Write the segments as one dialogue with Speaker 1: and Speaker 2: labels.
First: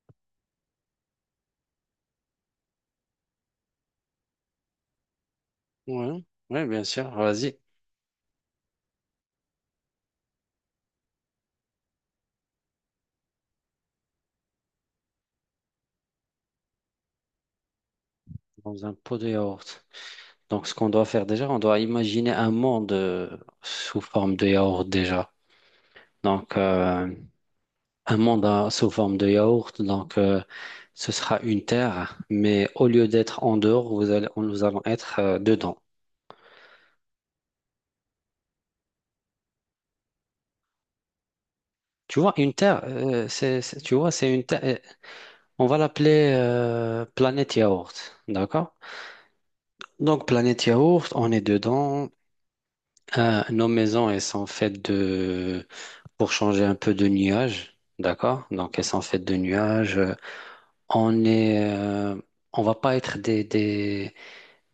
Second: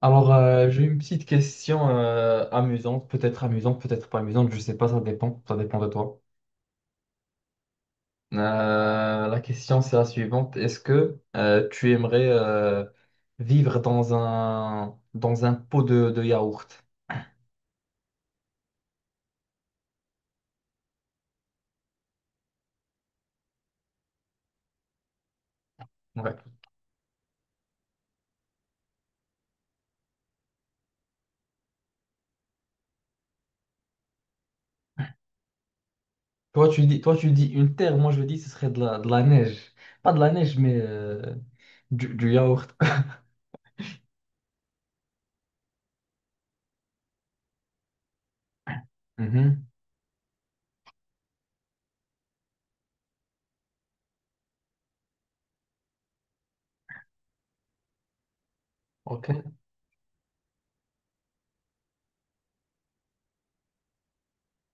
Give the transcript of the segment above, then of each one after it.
Speaker 1: J'ai une petite question amusante, peut-être pas amusante, je sais pas, ça dépend de toi.
Speaker 2: Ouais, ouais, bien sûr. Vas-y,
Speaker 1: La question, c'est la suivante. Est-ce que tu aimerais vivre dans un pot de yaourt?
Speaker 2: dans un pot de yaourt. Donc, ce qu'on doit faire déjà, on doit imaginer un monde sous forme de yaourt déjà.
Speaker 1: Ouais.
Speaker 2: Donc, euh, un monde sous forme de yaourt. Donc, ce sera une terre, mais au lieu d'être en dehors, nous allons être dedans.
Speaker 1: Toi, tu dis une terre, moi, je dis ce serait de la neige. Pas de la neige, mais du,
Speaker 2: Tu
Speaker 1: du
Speaker 2: vois, une
Speaker 1: yaourt.
Speaker 2: terre, tu vois, c'est une terre. On va l'appeler planète yaourt, d'accord?
Speaker 1: Mhm.
Speaker 2: Donc, planète yaourt, on est dedans. Nos maisons, elles sont faites de, pour changer un peu, de nuages, d'accord? Donc, elles sont faites
Speaker 1: Ok,
Speaker 2: de nuages. On est, euh, on va pas être des, des,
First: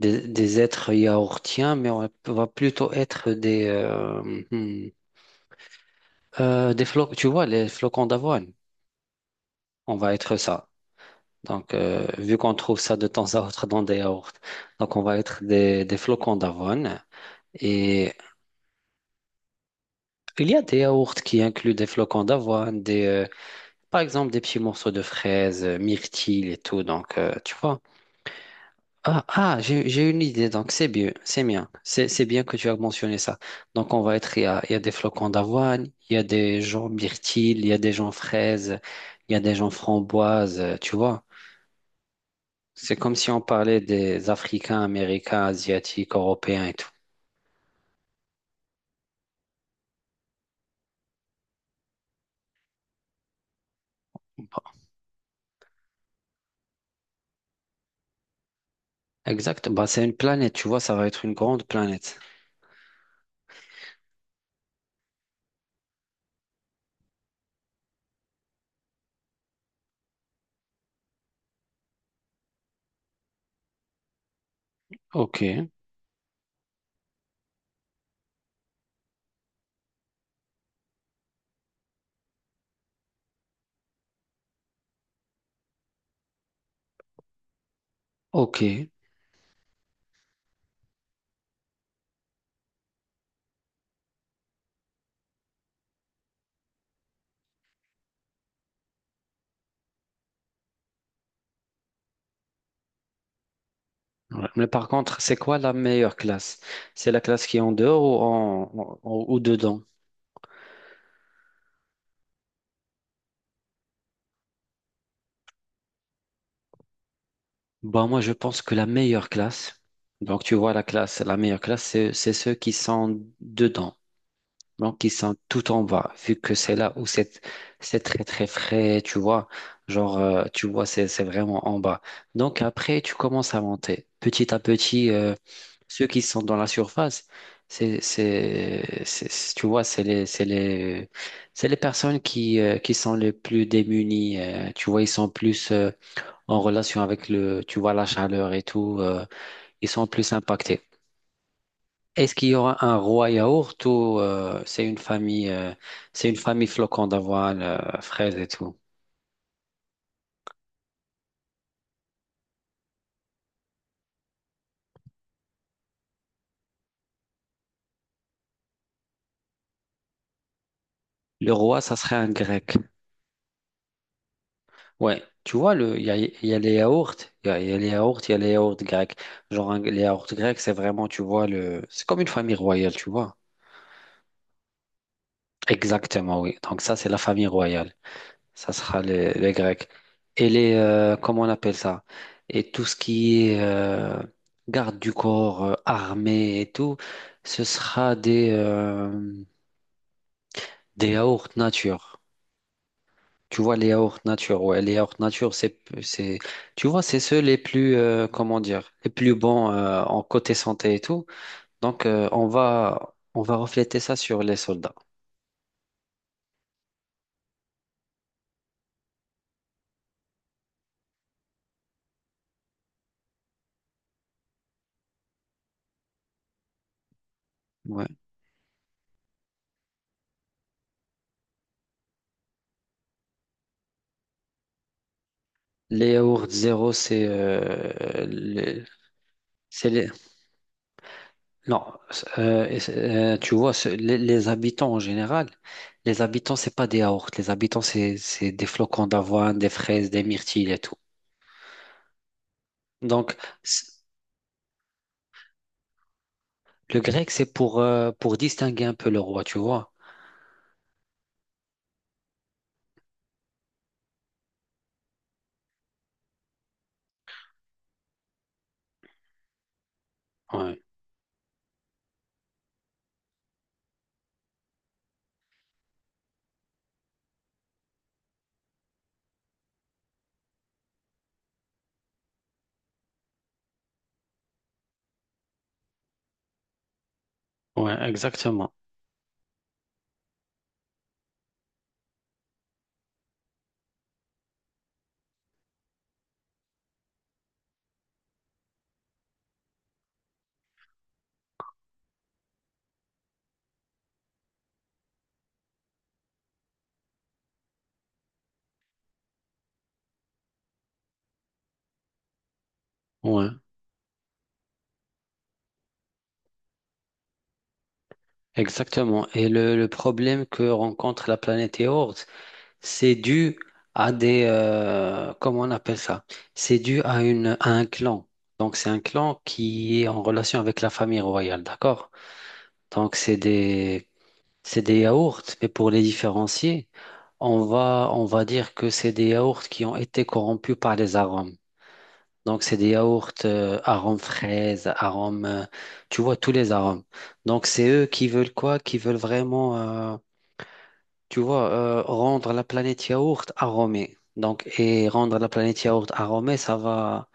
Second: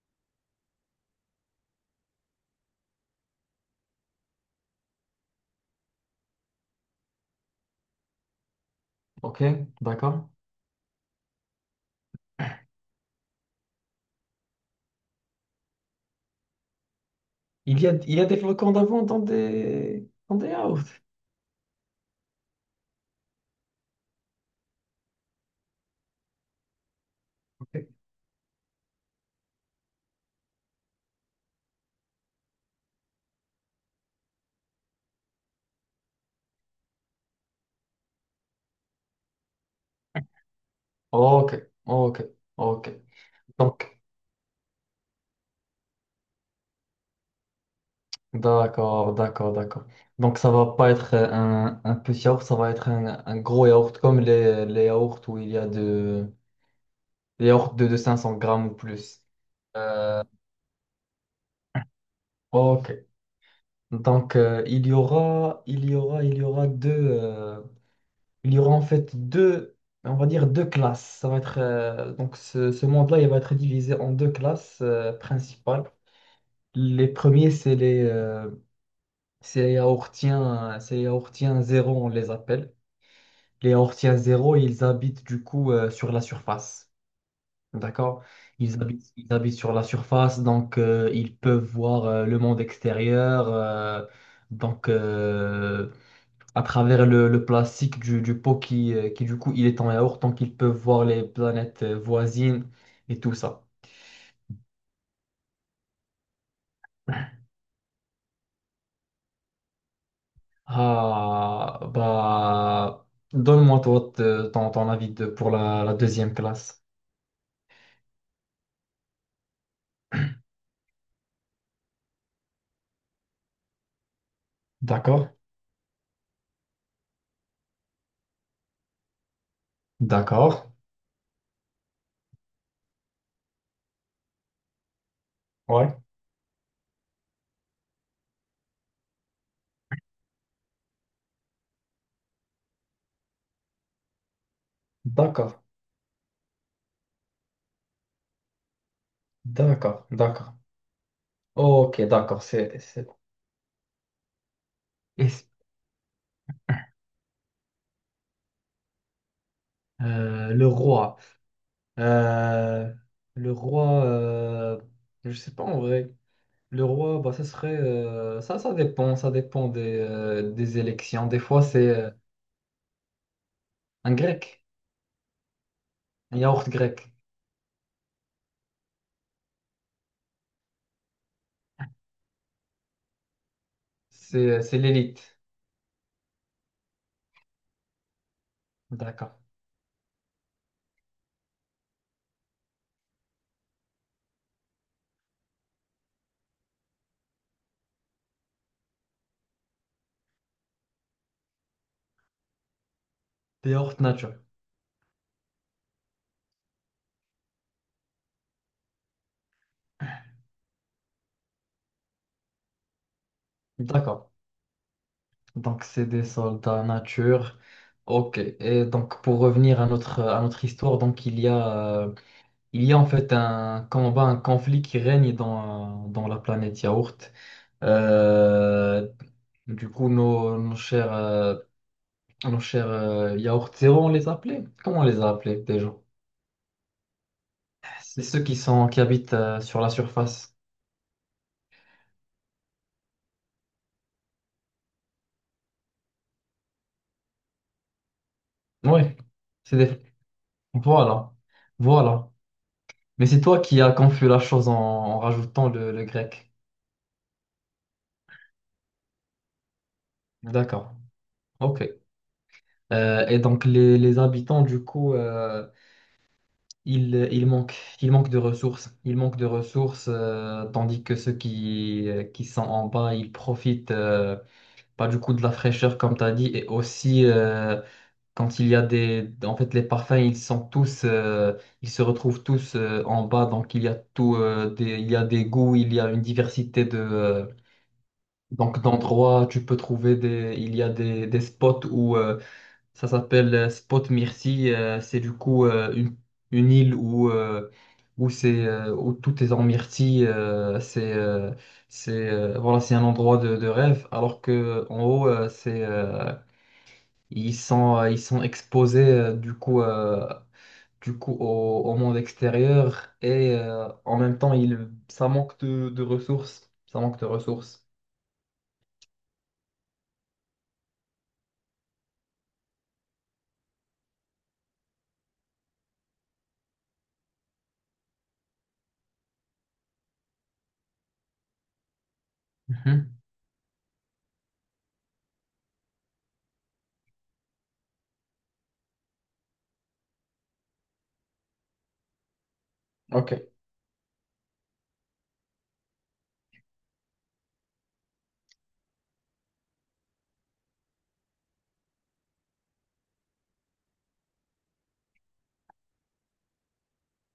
Speaker 2: des, des êtres yaourtiens, mais on va plutôt être des, hmm, des flocons, tu vois, les flocons d'avoine.
Speaker 1: ok,
Speaker 2: On va
Speaker 1: d'accord.
Speaker 2: être ça. Donc, vu qu'on trouve ça de temps à autre dans des yaourts, donc on va être des flocons d'avoine.
Speaker 1: Il y a,
Speaker 2: Et
Speaker 1: il y a des flocons d'avant dans des, dans
Speaker 2: il
Speaker 1: des
Speaker 2: y a des
Speaker 1: yaourts.
Speaker 2: yaourts qui incluent des flocons d'avoine, par exemple, des petits morceaux de fraises, myrtilles et tout. Donc, tu
Speaker 1: Ok.
Speaker 2: vois. Ah, ah, j'ai une idée. Donc, c'est bien. C'est bien. C'est bien que tu as mentionné ça. Donc, on va être, il y a des flocons d'avoine, il y a des gens myrtilles, il y a des gens fraises, il y a des gens framboises, tu vois.
Speaker 1: Ok, ok, ok.
Speaker 2: C'est comme si on parlait
Speaker 1: Donc,
Speaker 2: des Africains, Américains, Asiatiques, Européens et tout.
Speaker 1: d'accord, d'accord, d'accord. Donc, ça va pas être un petit yaourt, ça va être un gros yaourt, comme les yaourts où il y a les yaourts de 500 grammes ou plus.
Speaker 2: Exact. Bah, c'est une
Speaker 1: Euh,
Speaker 2: planète, tu vois. Ça va être une grande planète.
Speaker 1: ok. Donc, il y aura, il y aura, il y aura deux, il y aura en fait deux, on va dire deux classes. Ça va être, ce monde-là, il va être divisé en deux classes,
Speaker 2: Ok.
Speaker 1: principales. Les premiers, c'est c'est les yaourtiens, c'est les yaourtiens zéro, on les appelle. Les yaourtiens zéro, ils habitent du coup sur la surface. D'accord?
Speaker 2: Ok.
Speaker 1: Ils habitent sur la surface, donc ils peuvent voir le monde extérieur. Donc euh, à travers le plastique du pot qui du coup il est en yaourt, donc ils peuvent voir les planètes voisines et tout ça.
Speaker 2: Ouais. Mais par contre, c'est quoi la meilleure classe? C'est la classe qui est en dehors ou dedans?
Speaker 1: Ah bah donne-moi ton avis pour la deuxième classe.
Speaker 2: Bah, moi, je pense que la meilleure classe, donc tu vois la classe, la meilleure classe, c'est ceux qui sont dedans. Donc, ils
Speaker 1: D'accord,
Speaker 2: sont tout en bas, vu que c'est là où c'est très très frais, tu vois. Genre,
Speaker 1: d'accord,
Speaker 2: tu vois, c'est vraiment en bas. Donc, après, tu commences à monter. Petit à petit,
Speaker 1: ouais,
Speaker 2: ceux qui sont dans la surface, tu vois, c'est les personnes qui sont les plus démunies. Tu vois, ils sont
Speaker 1: d'accord,
Speaker 2: plus en relation avec le, tu vois, la chaleur et tout. Ils
Speaker 1: d'accord,
Speaker 2: sont plus
Speaker 1: d'accord.
Speaker 2: impactés.
Speaker 1: Ok,
Speaker 2: Est-ce
Speaker 1: d'accord,
Speaker 2: qu'il y aura un roi yaourt ou
Speaker 1: et- c'est-
Speaker 2: c'est une famille flocon d'avoine, fraises et tout?
Speaker 1: le roi. euh, le roi, je sais pas en vrai. Le roi, bah, ça serait, ça dépend des élections. Des
Speaker 2: Le
Speaker 1: fois,
Speaker 2: roi,
Speaker 1: c'est
Speaker 2: ça serait un grec.
Speaker 1: un grec,
Speaker 2: Ouais, tu vois, le,
Speaker 1: un
Speaker 2: il y a
Speaker 1: yaourt
Speaker 2: les
Speaker 1: grec.
Speaker 2: yaourts, il y a les yaourts, il y a les yaourts grecs. Genre, les yaourts grecs, c'est vraiment, tu vois, c'est comme une famille royale, tu vois.
Speaker 1: C'est l'élite.
Speaker 2: Exactement, oui. Donc ça, c'est la famille royale. Ça sera
Speaker 1: D'accord.
Speaker 2: les Grecs. Et les, comment on appelle ça? Et tout ce qui est garde du corps, armée et tout, ce sera des yaourts nature. Tu vois, les
Speaker 1: Yaourt
Speaker 2: yaourts
Speaker 1: nature.
Speaker 2: nature, ouais, les yaourts nature, tu vois, c'est ceux les plus, comment dire, les plus bons en côté santé et tout. Donc, on va refléter ça
Speaker 1: D'accord.
Speaker 2: sur les soldats.
Speaker 1: Donc, c'est des soldats nature. Ok. Et donc, pour revenir à notre histoire, donc, il y a en fait un combat, un conflit qui règne dans la planète Yaourt.
Speaker 2: Ouais.
Speaker 1: Euh, du coup, nos, nos chers Yaourt Zéro, on les appelait? Comment on les a appelés déjà?
Speaker 2: Les yaourts zéro, c'est
Speaker 1: C'est ceux qui sont, qui habitent sur la
Speaker 2: c'est les-
Speaker 1: surface.
Speaker 2: non, tu vois, les habitants en général, les habitants, c'est pas des yaourts. Les habitants, c'est des
Speaker 1: Oui.
Speaker 2: flocons d'avoine, des
Speaker 1: C'est des...
Speaker 2: fraises, des myrtilles et tout.
Speaker 1: Voilà. Voilà. Mais
Speaker 2: Donc,
Speaker 1: c'est toi qui
Speaker 2: c-
Speaker 1: as confus la chose en rajoutant le grec.
Speaker 2: le grec, c'est pour distinguer un peu le roi, tu vois.
Speaker 1: D'accord. Ok. Et donc les habitants, du coup, ils, ils manquent, ils manquent de ressources. Ils manquent de ressources,
Speaker 2: Ouais,
Speaker 1: tandis que ceux qui sont en bas, ils profitent pas du coup de la fraîcheur, comme tu as dit. Et aussi, quand il y a des... En fait, les parfums, ils sont tous... ils se retrouvent tous en bas. Donc, il y a tout... il y a des goûts, il y a une diversité de...
Speaker 2: ouais, exactement.
Speaker 1: donc, d'endroits, tu peux trouver des... Il y a des spots où... Ça s'appelle Spot Myrcy. C'est du coup une île où, où, c'est, où tout est en myrtille. C'est Voilà, c'est un endroit de rêve. Alors que en haut, ils sont exposés du coup au, au monde extérieur
Speaker 2: Ouais,
Speaker 1: et en même temps, ils, ça manque de ressources. Ça manque de ressources.
Speaker 2: exactement. Et le problème que rencontre la planète yaourt, c'est dû à des, comment on appelle ça? C'est dû à à un clan. Donc, c'est un clan qui est en relation avec la famille royale, d'accord? Donc,
Speaker 1: Mhm.
Speaker 2: c'est des yaourts, mais pour les différencier, on va dire que c'est des yaourts qui ont été corrompus par les arômes. Donc, c'est des yaourts
Speaker 1: Ok.
Speaker 2: arômes fraises, arômes, tu vois, tous les arômes. Donc, c'est eux qui veulent quoi? Qui veulent vraiment, rendre la planète yaourt aromée. Donc, et rendre la planète yaourt aromée, ça va,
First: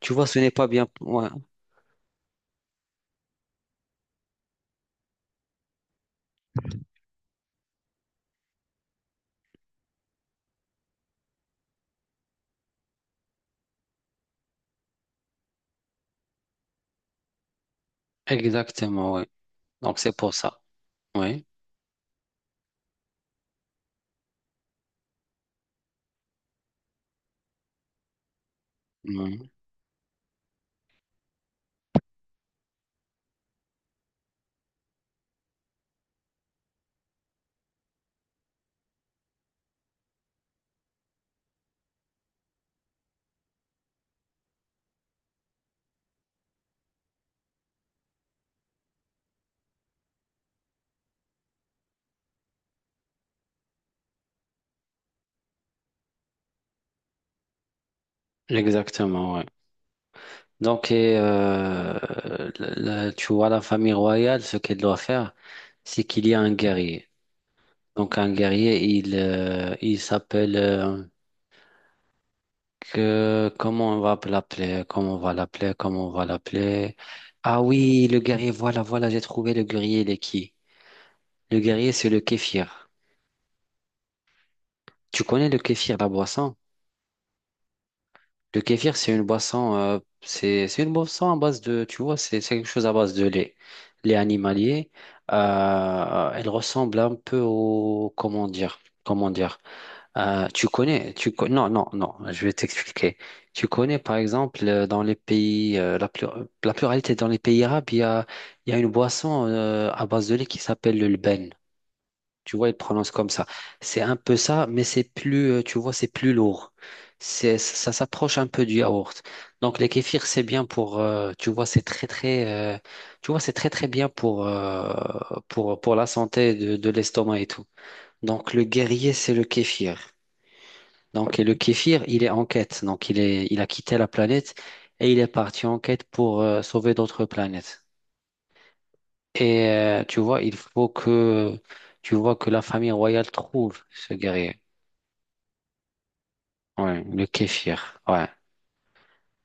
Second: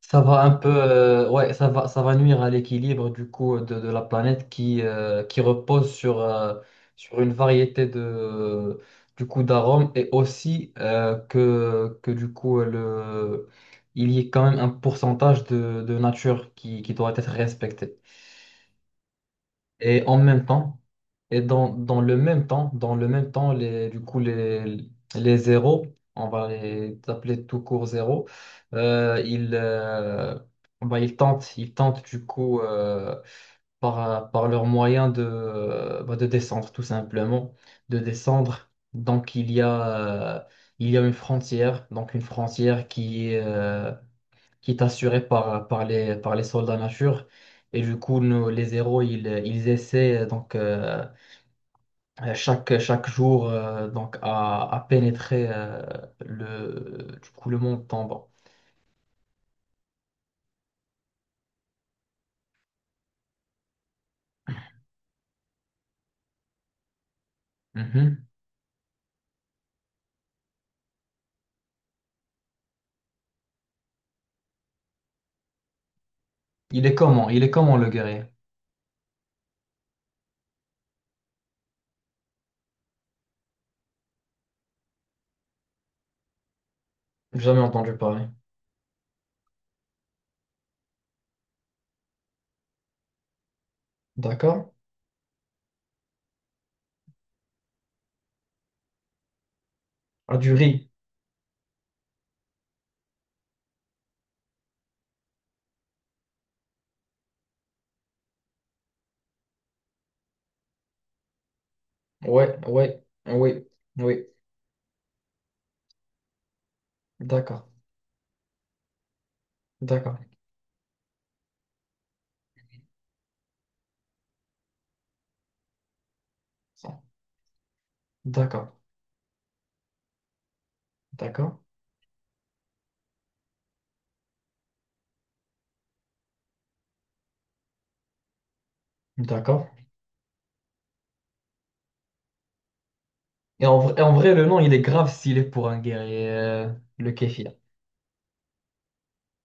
Speaker 2: tu
Speaker 1: Ça
Speaker 2: vois, ce
Speaker 1: va
Speaker 2: n'est
Speaker 1: un
Speaker 2: pas
Speaker 1: peu,
Speaker 2: bien. Ouais,
Speaker 1: ouais, ça va nuire à l'équilibre du coup de la planète qui repose sur une variété du coup d'arômes et aussi que du coup il y ait quand même un pourcentage de nature qui doit être respecté.
Speaker 2: exactement, oui. Donc,
Speaker 1: Et
Speaker 2: c'est
Speaker 1: en
Speaker 2: pour
Speaker 1: même
Speaker 2: ça.
Speaker 1: temps, et
Speaker 2: Oui.
Speaker 1: dans le même temps, les zéros, on va les appeler tout court zéros, euh,
Speaker 2: Oui.
Speaker 1: ils, euh, bah, ils tentent du coup par leurs moyens de, bah, de descendre, tout simplement, de descendre. Donc il y a une frontière, donc une frontière qui est assurée par les soldats nature. Et du coup, nous, les zéros, ils essaient donc chaque jour donc à pénétrer du coup, le monde tombant.
Speaker 2: Exactement. Donc, et, la- tu vois, la famille royale, ce qu'elle doit faire, c'est qu'il y a un guerrier. Donc,
Speaker 1: Mhm.
Speaker 2: un guerrier, il s'appelle, comment on va l'appeler, comment on va l'appeler, comment on va
Speaker 1: Il est
Speaker 2: l'appeler.
Speaker 1: comment? Il est
Speaker 2: Ah
Speaker 1: comment le
Speaker 2: oui, le
Speaker 1: guerrier?
Speaker 2: guerrier, voilà, voilà, j'ai trouvé le guerrier, il est qui? Le guerrier, c'est le kéfir. Tu connais le kéfir, la boisson?
Speaker 1: Jamais entendu parler.
Speaker 2: Le kéfir, c'est une boisson, c'est une boisson à base de, tu vois, c'est quelque chose à base de lait. Lait
Speaker 1: D'accord?
Speaker 2: animalier, elle ressemble un peu au, comment dire,
Speaker 1: Ah, du
Speaker 2: tu
Speaker 1: riz.
Speaker 2: connais, tu con- non, non, non, je vais t'expliquer. Tu connais, par exemple, dans les pays, la pluralité dans les pays arabes, il y a une boisson, à base de lait qui s'appelle le lben. Tu
Speaker 1: Ouais,
Speaker 2: vois, ils
Speaker 1: ouais,
Speaker 2: prononcent comme ça.
Speaker 1: oui,
Speaker 2: C'est un
Speaker 1: oui.
Speaker 2: peu ça, mais c'est plus, tu vois, c'est plus lourd.
Speaker 1: D'accord,
Speaker 2: Ça s'approche un peu du yaourt. Donc, les
Speaker 1: d'accord,
Speaker 2: kéfirs, c'est bien pour, tu vois, c'est très, très bien pour, pour la santé de
Speaker 1: d'accord,
Speaker 2: l'estomac et tout. Donc, le guerrier, c'est le kéfir. Donc, et le
Speaker 1: d'accord,
Speaker 2: kéfir, il est en quête. Donc, il a quitté la planète et il est parti en quête pour, sauver d'autres planètes. Et,
Speaker 1: d'accord.
Speaker 2: tu vois, que la famille royale
Speaker 1: Et en,
Speaker 2: trouve
Speaker 1: vrai- et en
Speaker 2: ce
Speaker 1: vrai, le nom,
Speaker 2: guerrier.
Speaker 1: il est grave s'il est pour un guerrier,
Speaker 2: Ouais,
Speaker 1: le
Speaker 2: le
Speaker 1: kéfir.
Speaker 2: kéfir. Ouais.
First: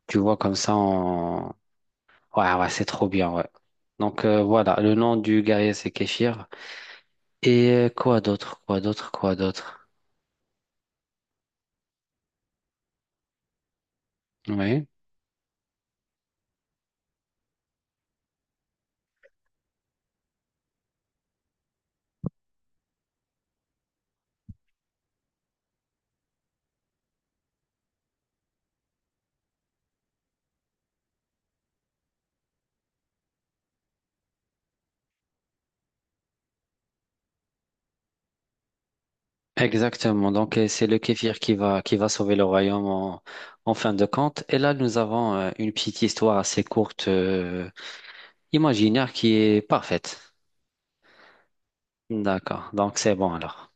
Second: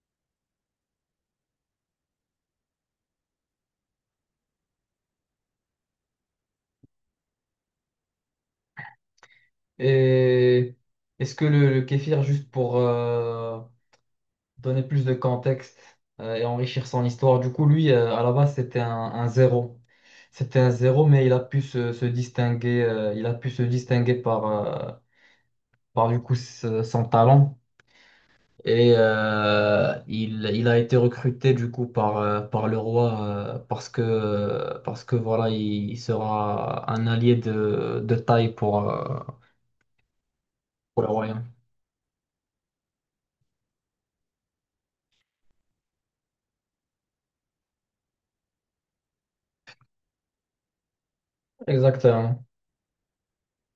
Speaker 2: Tu vois comme ça on... Ouais, ouais, c'est trop bien, ouais. Donc voilà, le nom du guerrier c'est kéfir. Et quoi d'autre? Quoi d'autre? Quoi d'autre?
Speaker 1: Et est-ce que le kéfir, juste pour donner
Speaker 2: Oui.
Speaker 1: plus de contexte et enrichir son histoire. Du coup, lui, à la base, c'était un zéro. C'était un zéro, mais il a pu se distinguer, il a pu se distinguer par, son talent. Et il a été recruté du coup par, par le roi parce que voilà, il sera un allié de taille
Speaker 2: Exactement. Donc c'est le
Speaker 1: pour le
Speaker 2: kéfir
Speaker 1: royaume.
Speaker 2: qui va sauver le royaume en, en fin de compte. Et là nous avons une petite histoire assez courte, imaginaire qui est parfaite.
Speaker 1: Exactement.
Speaker 2: D'accord. Donc c'est bon alors.